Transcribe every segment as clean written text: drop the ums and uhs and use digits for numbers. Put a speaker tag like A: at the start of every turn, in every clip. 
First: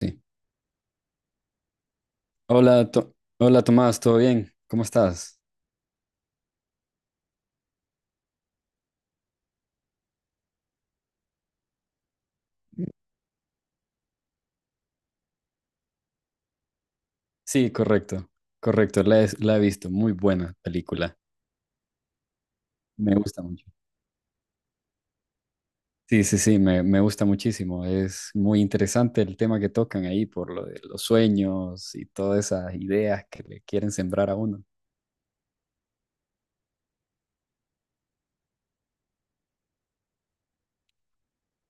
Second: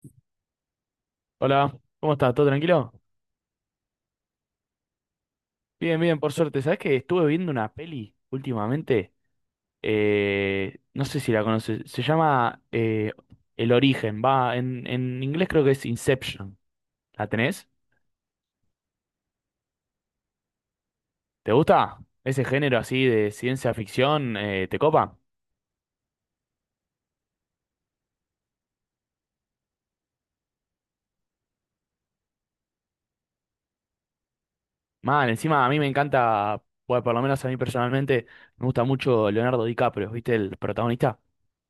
A: Sí.
B: Hola, ¿cómo estás? ¿Todo
A: Hola,
B: tranquilo?
A: Tomás, ¿todo bien? ¿Cómo estás?
B: Bien, bien, por suerte. ¿Sabés que estuve viendo una peli últimamente? No sé si la conoces. Se llama El Origen. Va, en inglés creo que es Inception. ¿La tenés?
A: Sí, correcto, correcto, la he visto, muy buena película,
B: ¿Te gusta? Ese género así
A: me
B: de
A: gusta mucho.
B: ciencia ficción, ¿te copa?
A: Sí, sí, sí, me gusta muchísimo. Es muy interesante el tema que tocan ahí por lo de los sueños y todas esas ideas que le quieren sembrar a uno.
B: Mal, encima a mí me encanta, bueno, por lo menos a mí personalmente, me gusta mucho Leonardo DiCaprio, ¿viste? El protagonista.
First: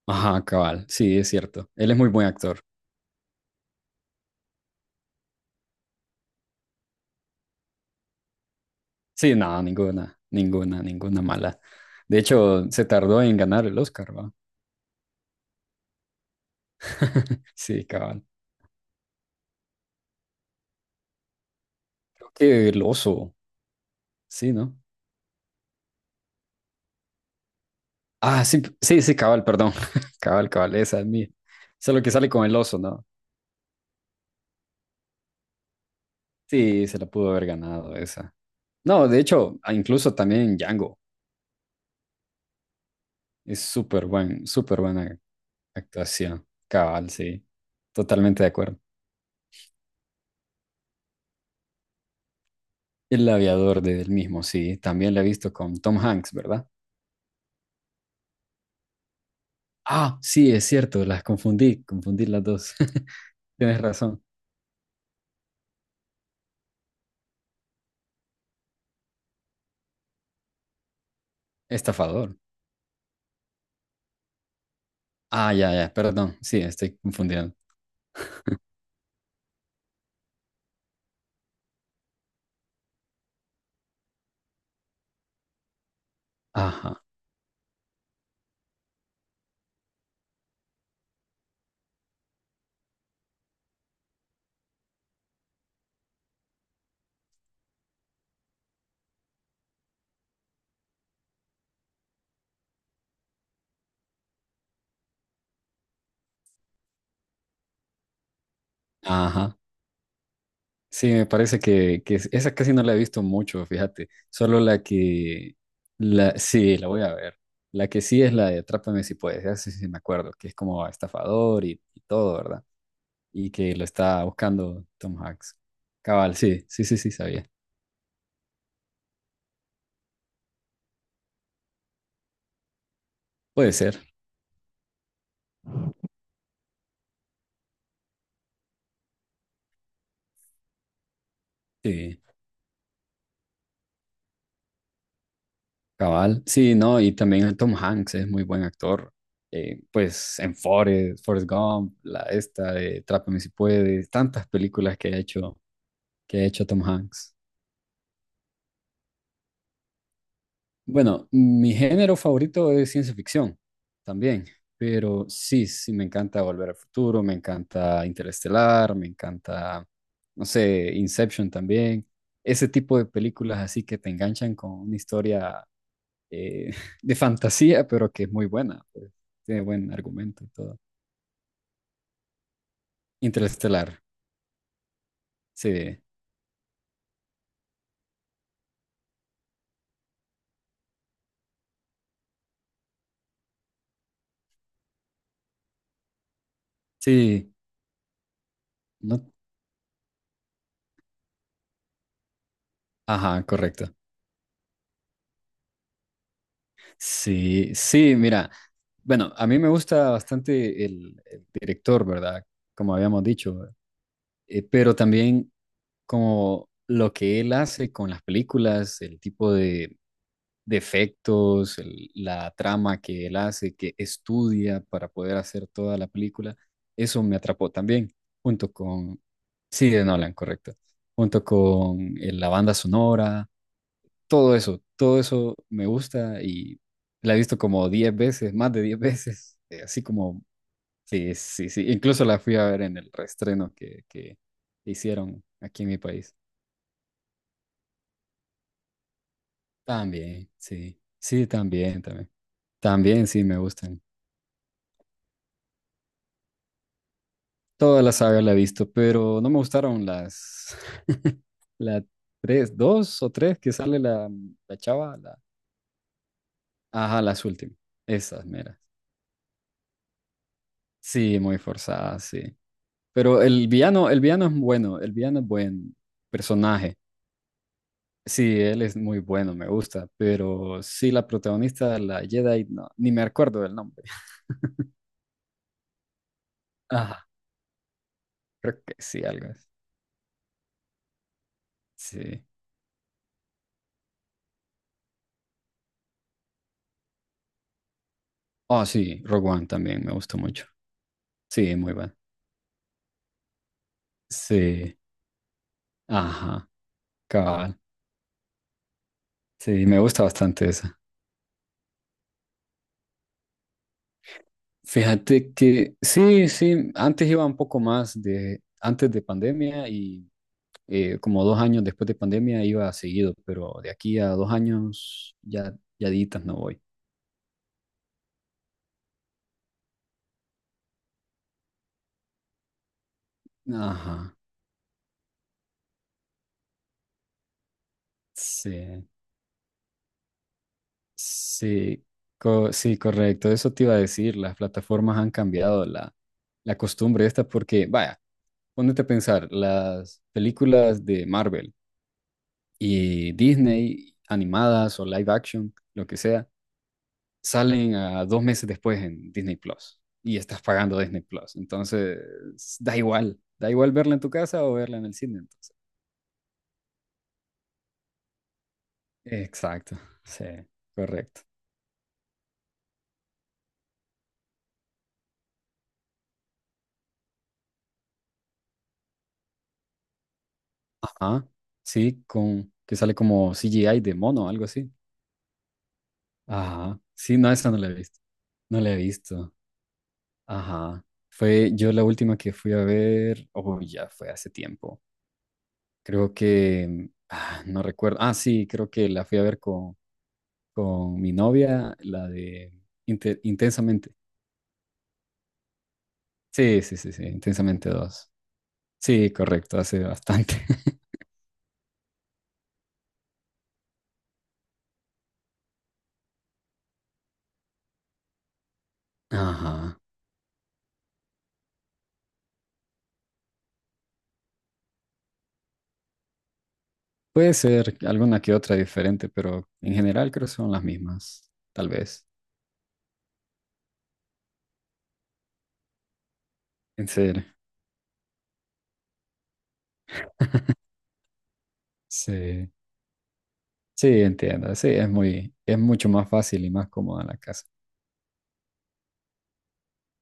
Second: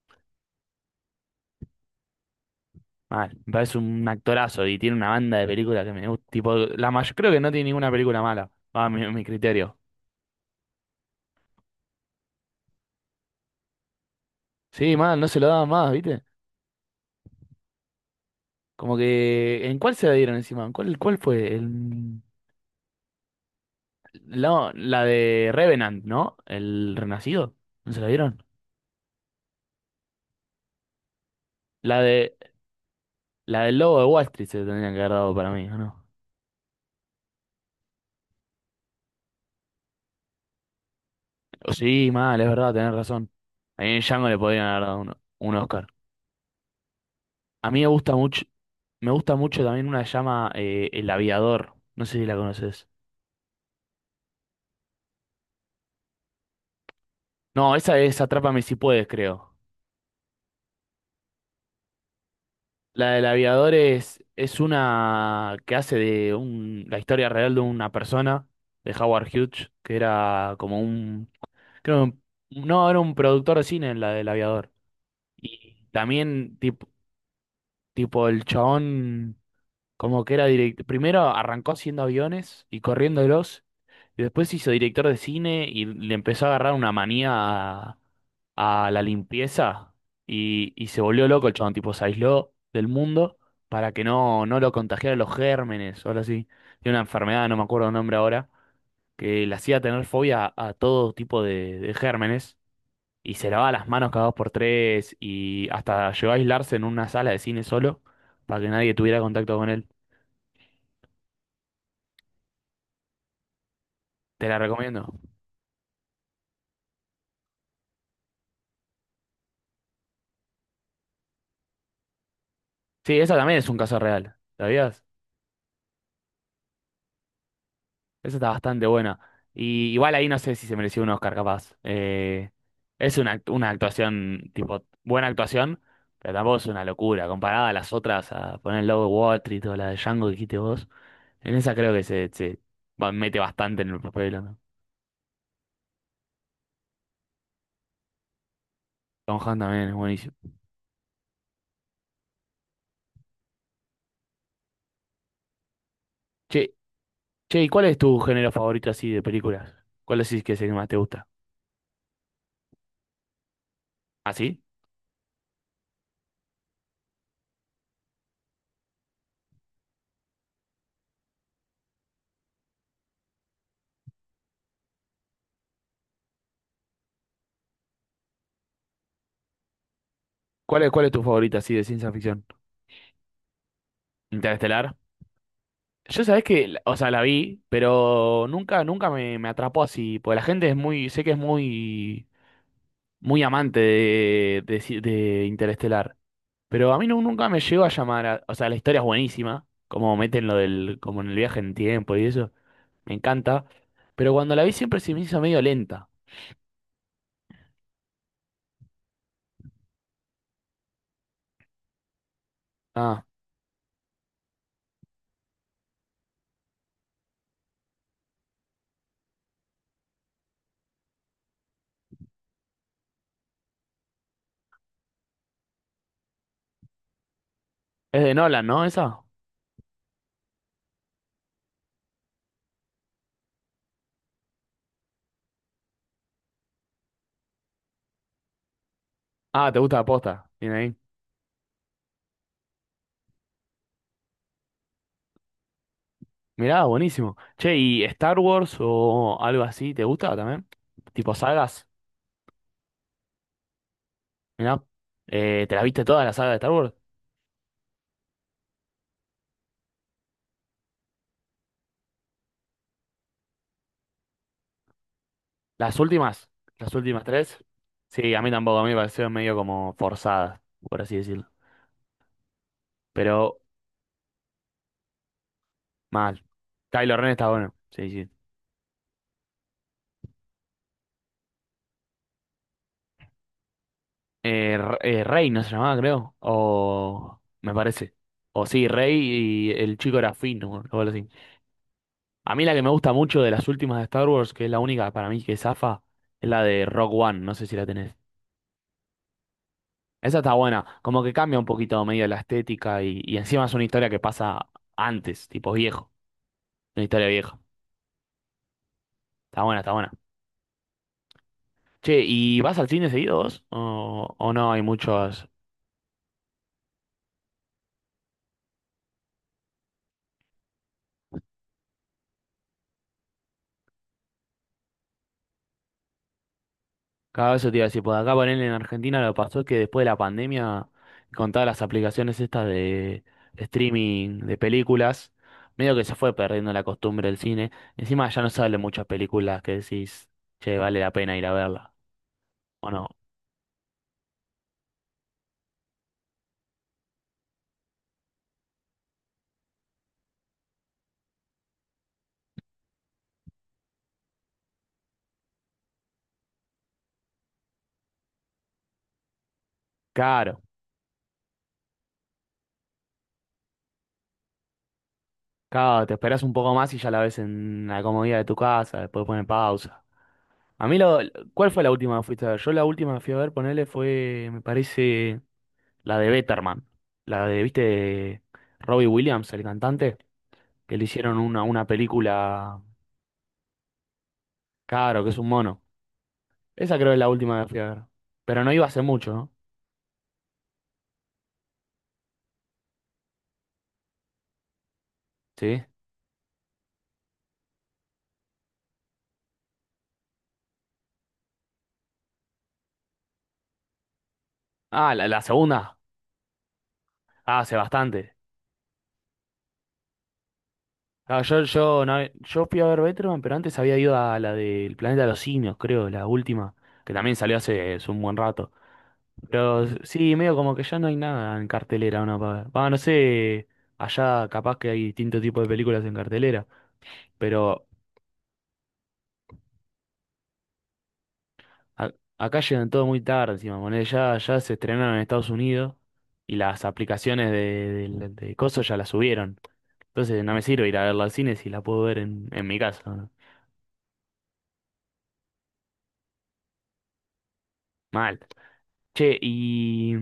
A: Ajá, cabal, sí, es cierto, él es muy buen actor.
B: Mal, me parece un actorazo y tiene una banda de películas que me gusta. Tipo, la mayor, creo que no tiene ninguna película mala, a mi
A: Sí, no,
B: criterio.
A: ninguna, ninguna, ninguna mala. De hecho, se tardó en ganar el Oscar, ¿va?
B: Sí, mal, no se lo daban más, ¿viste?
A: Sí, cabal.
B: Como que, ¿en cuál se la dieron encima? ¿En ¿Cuál fue?
A: Creo que el oso, sí,
B: La,
A: ¿no?
B: la de Revenant, ¿no? ¿El Renacido? ¿No se la dieron?
A: Ah, sí, sí, sí, cabal, perdón. Cabal, cabal, esa es mía. Esa es
B: La
A: lo que sale
B: de,
A: con el oso, ¿no?
B: la del Lobo de Wall Street se la tendrían que haber dado para mí, ¿o ¿no?
A: Sí, se la pudo haber ganado esa. No, de hecho, incluso también Django.
B: Sí, mal, es verdad, tenés razón.
A: Es
B: A mí en Django le podrían
A: súper
B: haber dado
A: buena
B: un Oscar.
A: actuación. Cabal, sí.
B: A mí
A: Totalmente de acuerdo.
B: me gusta mucho también una que se llama El Aviador. No sé si la conoces.
A: El aviador de él mismo, sí. También la he visto con Tom Hanks, ¿verdad?
B: No, esa es Atrápame si puedes, creo.
A: Ah, sí, es cierto, las confundí las dos.
B: La del aviador
A: Tienes razón.
B: es una que hace de un, la historia real de una persona, de Howard Hughes, que era como un, creo,
A: Estafador.
B: no, era un productor de cine en la del aviador.
A: Ah, ya,
B: Y
A: ya, perdón.
B: también,
A: Sí, estoy confundiendo.
B: tipo el chabón. Como que era director. Primero arrancó haciendo aviones y corriéndolos. Después se hizo director de cine y le empezó a agarrar una
A: Ajá,
B: manía a la limpieza. Y se volvió loco el chabón, tipo, se aisló del mundo para que no lo contagiaran los gérmenes o algo así. Tiene una enfermedad, no me acuerdo el nombre ahora, que le hacía tener fobia a todo tipo de gérmenes. Y se lavaba las manos cada dos por tres. Y hasta llegó a aislarse en una sala de cine solo para que nadie tuviera contacto
A: ajá.
B: con él.
A: Sí, me parece que esa casi no la he visto mucho, fíjate.
B: Te la
A: Solo
B: recomiendo.
A: sí, la voy a ver. La que sí es la de Atrápame si puedes, ya sí, sí me acuerdo, que es como estafador y todo, ¿verdad?
B: Sí, esa
A: Y
B: también es
A: que
B: un
A: lo
B: caso
A: está
B: real,
A: buscando
B: ¿sabías?
A: Tom Hanks. Cabal, sí, sí, sí, sí, sabía.
B: Esa está bastante buena. Y igual ahí no sé si se mereció un Oscar, capaz. Es una, una
A: Puede ser,
B: actuación, tipo, buena actuación, pero tampoco es una locura. Comparada a las otras, a poner el logo de Wall Street o la de Django que dijiste vos, en esa creo que
A: sí,
B: mete bastante en el papel, ¿no?
A: cabal. Sí, no, y también el Tom Hanks es muy buen actor.
B: Tom Hanks también es buenísimo.
A: Pues en Forrest Gump, la esta de Atrápame si puedes, tantas películas que ha hecho
B: Che,
A: Tom Hanks.
B: che, ¿y cuál es tu género favorito así de películas? ¿Cuál decís que es el que más te gusta?
A: Bueno, mi género favorito es ciencia ficción
B: ¿Ah,
A: también,
B: sí?
A: pero sí, sí, me encanta Volver al Futuro, me encanta Interestelar, me encanta, no sé, Inception también. Ese tipo de películas así que te enganchan con una historia eh, de fantasía, pero que es muy buena, pues, tiene buen argumento y todo.
B: Cuál es tu favorito así de ciencia ficción?
A: Interestelar,
B: ¿Interestelar?
A: sí,
B: Yo sabés que, o sea, la vi, pero nunca, nunca me atrapó así, porque la gente es muy, sé que es muy, muy amante de, de Interestelar, pero a mí nunca
A: sí,
B: me llegó a llamar, o sea, la historia es
A: no,
B: buenísima, como meten lo del, como en el viaje en tiempo y eso, me
A: ajá,
B: encanta,
A: correcto.
B: pero cuando la vi siempre se me hizo medio lenta.
A: Sí, sí, mira, bueno, a mí me gusta bastante el director, ¿verdad? Como habíamos
B: Ah,
A: dicho, pero también como lo que él hace con las películas, el tipo de efectos, la trama que él hace, que estudia para poder hacer toda la película, eso me atrapó también,
B: es de Nolan,
A: junto
B: ¿no?
A: con,
B: Esa.
A: sí, de Nolan, correcto, junto con la banda sonora, todo eso me gusta y la he visto como 10 veces, más de 10 veces,
B: Ah, te gusta
A: así
B: la
A: como,
B: posta, tiene ahí.
A: sí, sí, sí, incluso la fui a ver en el reestreno que hicieron aquí en mi país.
B: Mirá, buenísimo. Che, ¿y Star Wars o algo así, te gusta
A: También,
B: también?
A: sí,
B: Tipo
A: sí,
B: sagas.
A: también, también, también, sí, me gustan.
B: Mirá, ¿te la viste toda la saga de Star Wars?
A: Toda la saga la he visto, pero no me gustaron las, la tres, dos o tres que sale la, chava, la,
B: ¿Las últimas? ¿Las
A: ajá,
B: últimas
A: las
B: tres?
A: últimas,
B: Sí, a
A: esas
B: mí tampoco,
A: meras.
B: a mí me parecieron medio como forzadas, por así
A: Sí,
B: decirlo.
A: muy forzadas, sí. Pero
B: Pero
A: el villano es bueno, el villano es buen
B: mal.
A: personaje.
B: Kylo Ren está bueno, sí, sí.
A: Sí, él es muy bueno, me gusta, pero sí, la protagonista, la Jedi, no, ni me acuerdo del nombre.
B: Rey no se llamaba, creo.
A: Ajá,
B: O me parece. O
A: creo
B: sí,
A: que sí, algo así.
B: Rey y el chico era Finn, o algo así.
A: Sí.
B: A mí la que me gusta mucho de las últimas de Star Wars, que es la única para mí que zafa, es la de Rock One, no sé si la tenés.
A: Oh, sí, Rogue One también me
B: Esa
A: gustó
B: está
A: mucho.
B: buena, como que cambia un
A: Sí, muy
B: poquito
A: bueno.
B: medio la estética y encima es una historia que pasa
A: Sí,
B: antes, tipo viejo,
A: ajá,
B: una historia vieja.
A: cabal.
B: Está buena,
A: Sí,
B: está
A: me
B: buena.
A: gusta bastante esa.
B: Che, ¿y vas al cine seguido vos? O no hay muchos?
A: Fíjate que sí, sí, antes iba un poco más antes de pandemia y como 2 años después de pandemia iba seguido, pero de aquí a 2 años ya ditas no voy.
B: Cada vez eso te iba a decir, por acá ponerle en Argentina lo que pasó es que después de la pandemia, con todas las aplicaciones estas de
A: Ajá,
B: streaming de películas, medio que se fue perdiendo la costumbre del cine. Encima ya no salen muchas
A: sí,
B: películas que decís, che, vale la pena ir a verla,
A: sí,
B: ¿o
A: sí,
B: no?
A: correcto, eso te iba a decir, las plataformas han cambiado la costumbre esta porque, vaya, ponete a pensar, las películas de Marvel y Disney, animadas o live action, lo que sea, salen a 2 meses después en Disney Plus y estás
B: Claro.
A: pagando Disney Plus. Entonces, da igual verla en tu casa o verla en el cine. Entonces.
B: Claro, te esperas un poco más y ya la ves en la comodidad de tu casa, después pone
A: Exacto,
B: pausa.
A: sí,
B: A mí lo,
A: correcto.
B: ¿Cuál fue la última que fuiste a ver? Yo la última que fui a ver, ponele, fue, me parece, la de Betterman. La de, ¿viste? De Robbie Williams, el cantante, que le hicieron
A: Ajá,
B: una
A: sí, con
B: película,
A: que sale como CGI de mono, algo así.
B: claro, que es un mono. Esa
A: Ajá,
B: creo que es la
A: sí, no,
B: última que
A: esa no
B: fui a
A: la he
B: ver.
A: visto.
B: Pero no
A: No
B: iba
A: la he
B: hace mucho, ¿no?
A: visto. Ajá. Fue yo la última que fui a ver, oh, ya fue hace tiempo.
B: ¿Sí?
A: Creo que, no recuerdo. Ah, sí, creo que la fui a ver con mi novia, la de Intensamente.
B: Ah, la segunda.
A: Sí, sí, sí, sí,
B: Ah, hace
A: Intensamente dos.
B: bastante.
A: Sí, correcto, hace bastante.
B: No, yo fui a ver Betterman, pero antes había ido a la del Planeta de los Simios, creo, la última, que también salió hace un buen rato. Pero
A: Ajá.
B: sí, medio como que ya no hay nada en cartelera, ¿no? Va, no sé, allá capaz que hay distintos tipos de películas en cartelera,
A: Puede
B: pero
A: ser alguna que otra diferente, pero en general creo que son las mismas, tal
B: a-
A: vez.
B: acá llegan todo muy tarde encima, ponele, ya se estrenaron en Estados Unidos y las
A: En serio.
B: aplicaciones de coso ya las subieron. Entonces no me sirve ir a verla al cine si la puedo ver en
A: Sí,
B: mi casa, ¿no?
A: sí, entiendo. Sí, es mucho más fácil y más cómoda la casa.
B: Mal. Che, y...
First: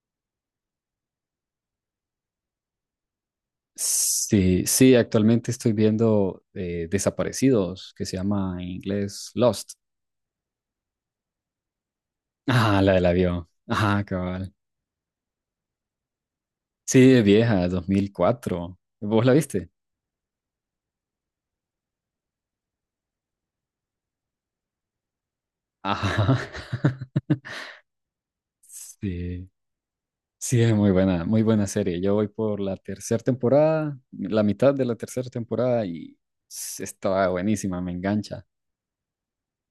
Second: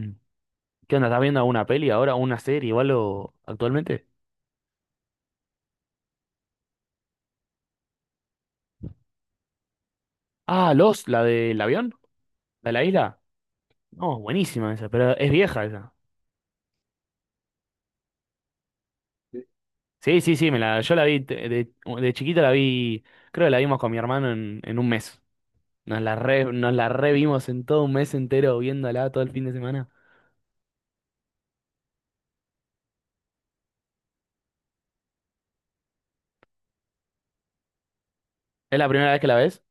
B: ¿Qué onda? ¿Estás viendo una peli ahora, una serie o algo actualmente?
A: Sí, sí, actualmente estoy viendo Desaparecidos, que se llama en inglés Lost.
B: Ah, Los, la del avión, la de
A: Ah,
B: la
A: la del
B: isla.
A: avión. Ajá,
B: No,
A: cabal.
B: buenísima esa, pero es vieja esa.
A: Sí, es vieja, 2004. ¿Vos la viste?
B: Sí, sí, sí, yo la vi de chiquito la vi, creo que la vimos con mi hermano en un mes.
A: Ajá.
B: Nos la revimos en todo un mes entero viéndola todo el fin
A: Sí,
B: de semana.
A: sí, es muy buena serie. Yo voy por la tercera temporada, la mitad de la tercera temporada y estaba buenísima, me engancha.
B: ¿Es la primera vez que la ves?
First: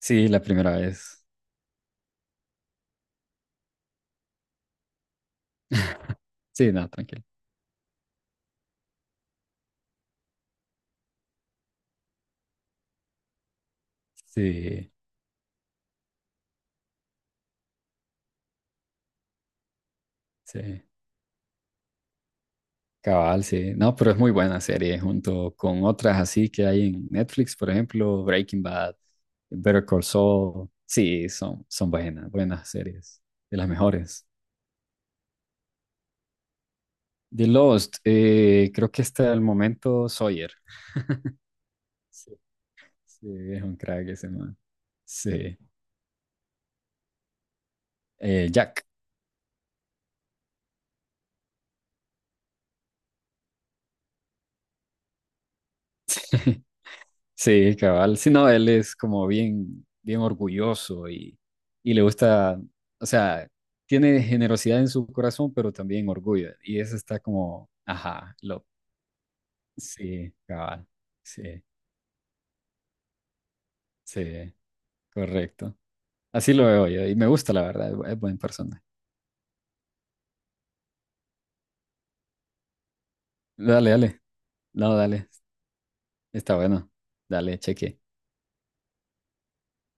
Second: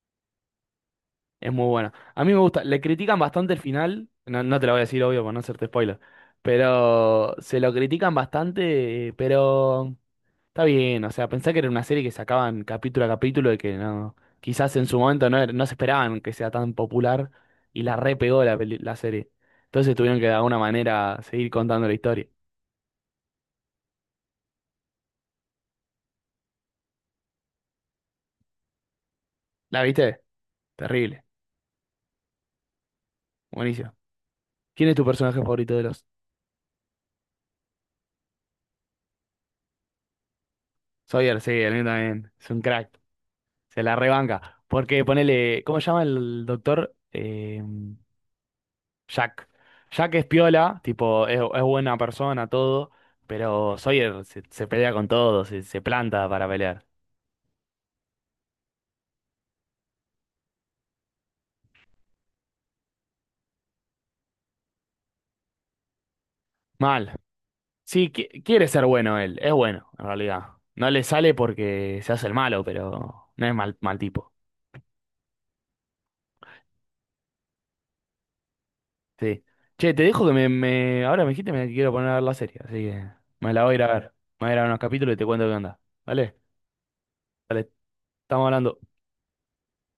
A: Sí, la primera vez.
B: Es muy buena. A mí me gusta, le critican bastante el final, no, no te lo voy a decir obvio por no hacerte spoiler,
A: Sí, no, tranquilo.
B: pero se lo critican bastante, pero... Está bien, o sea, pensá que era una serie que sacaban capítulo a capítulo y que no, quizás en
A: Sí,
B: su momento no, no se esperaban que sea tan popular y la repegó la serie. Entonces tuvieron que de alguna
A: sí.
B: manera seguir contando la historia.
A: Cabal, sí. No, pero es muy buena serie junto con otras así que hay en Netflix, por ejemplo, Breaking Bad,
B: ¿La
A: Better Call
B: viste?
A: Saul.
B: Terrible,
A: Sí, son buenas, buenas series, de las
B: buenísimo.
A: mejores.
B: ¿Quién es tu personaje favorito de los?
A: The Lost, creo que hasta el momento Sawyer.
B: Sawyer, sí, el mío también.
A: Sí,
B: Es un crack,
A: sí, es un
B: se la
A: crack ese man.
B: rebanca. Porque
A: Sí,
B: ponele, ¿cómo se llama el doctor?
A: Jack.
B: Jack. Jack es piola, tipo, es buena persona, todo, pero Sawyer se pelea con todo, se planta para pelear.
A: Sí, cabal. Sí, no, él es como bien, bien orgulloso y le gusta, o sea, tiene generosidad en su corazón, pero también orgullo. Y eso
B: Mal.
A: está como,
B: Sí,
A: ajá, lo,
B: quiere ser bueno él, es bueno, en
A: sí,
B: realidad.
A: cabal.
B: No le sale
A: Sí,
B: porque se hace el malo, pero no es mal tipo.
A: sí, correcto. Así lo veo yo y me gusta, la verdad, es buena persona.
B: Sí. Che, te dejo que ahora me dijiste que me quiero poner a ver la serie, así que me la voy a ir
A: Dale,
B: a ver.
A: dale.
B: Me voy a ir a ver unos
A: No,
B: capítulos y te
A: dale.
B: cuento qué onda. ¿Vale?
A: Está bueno. Dale,
B: Vale,
A: cheque.
B: estamos hablando.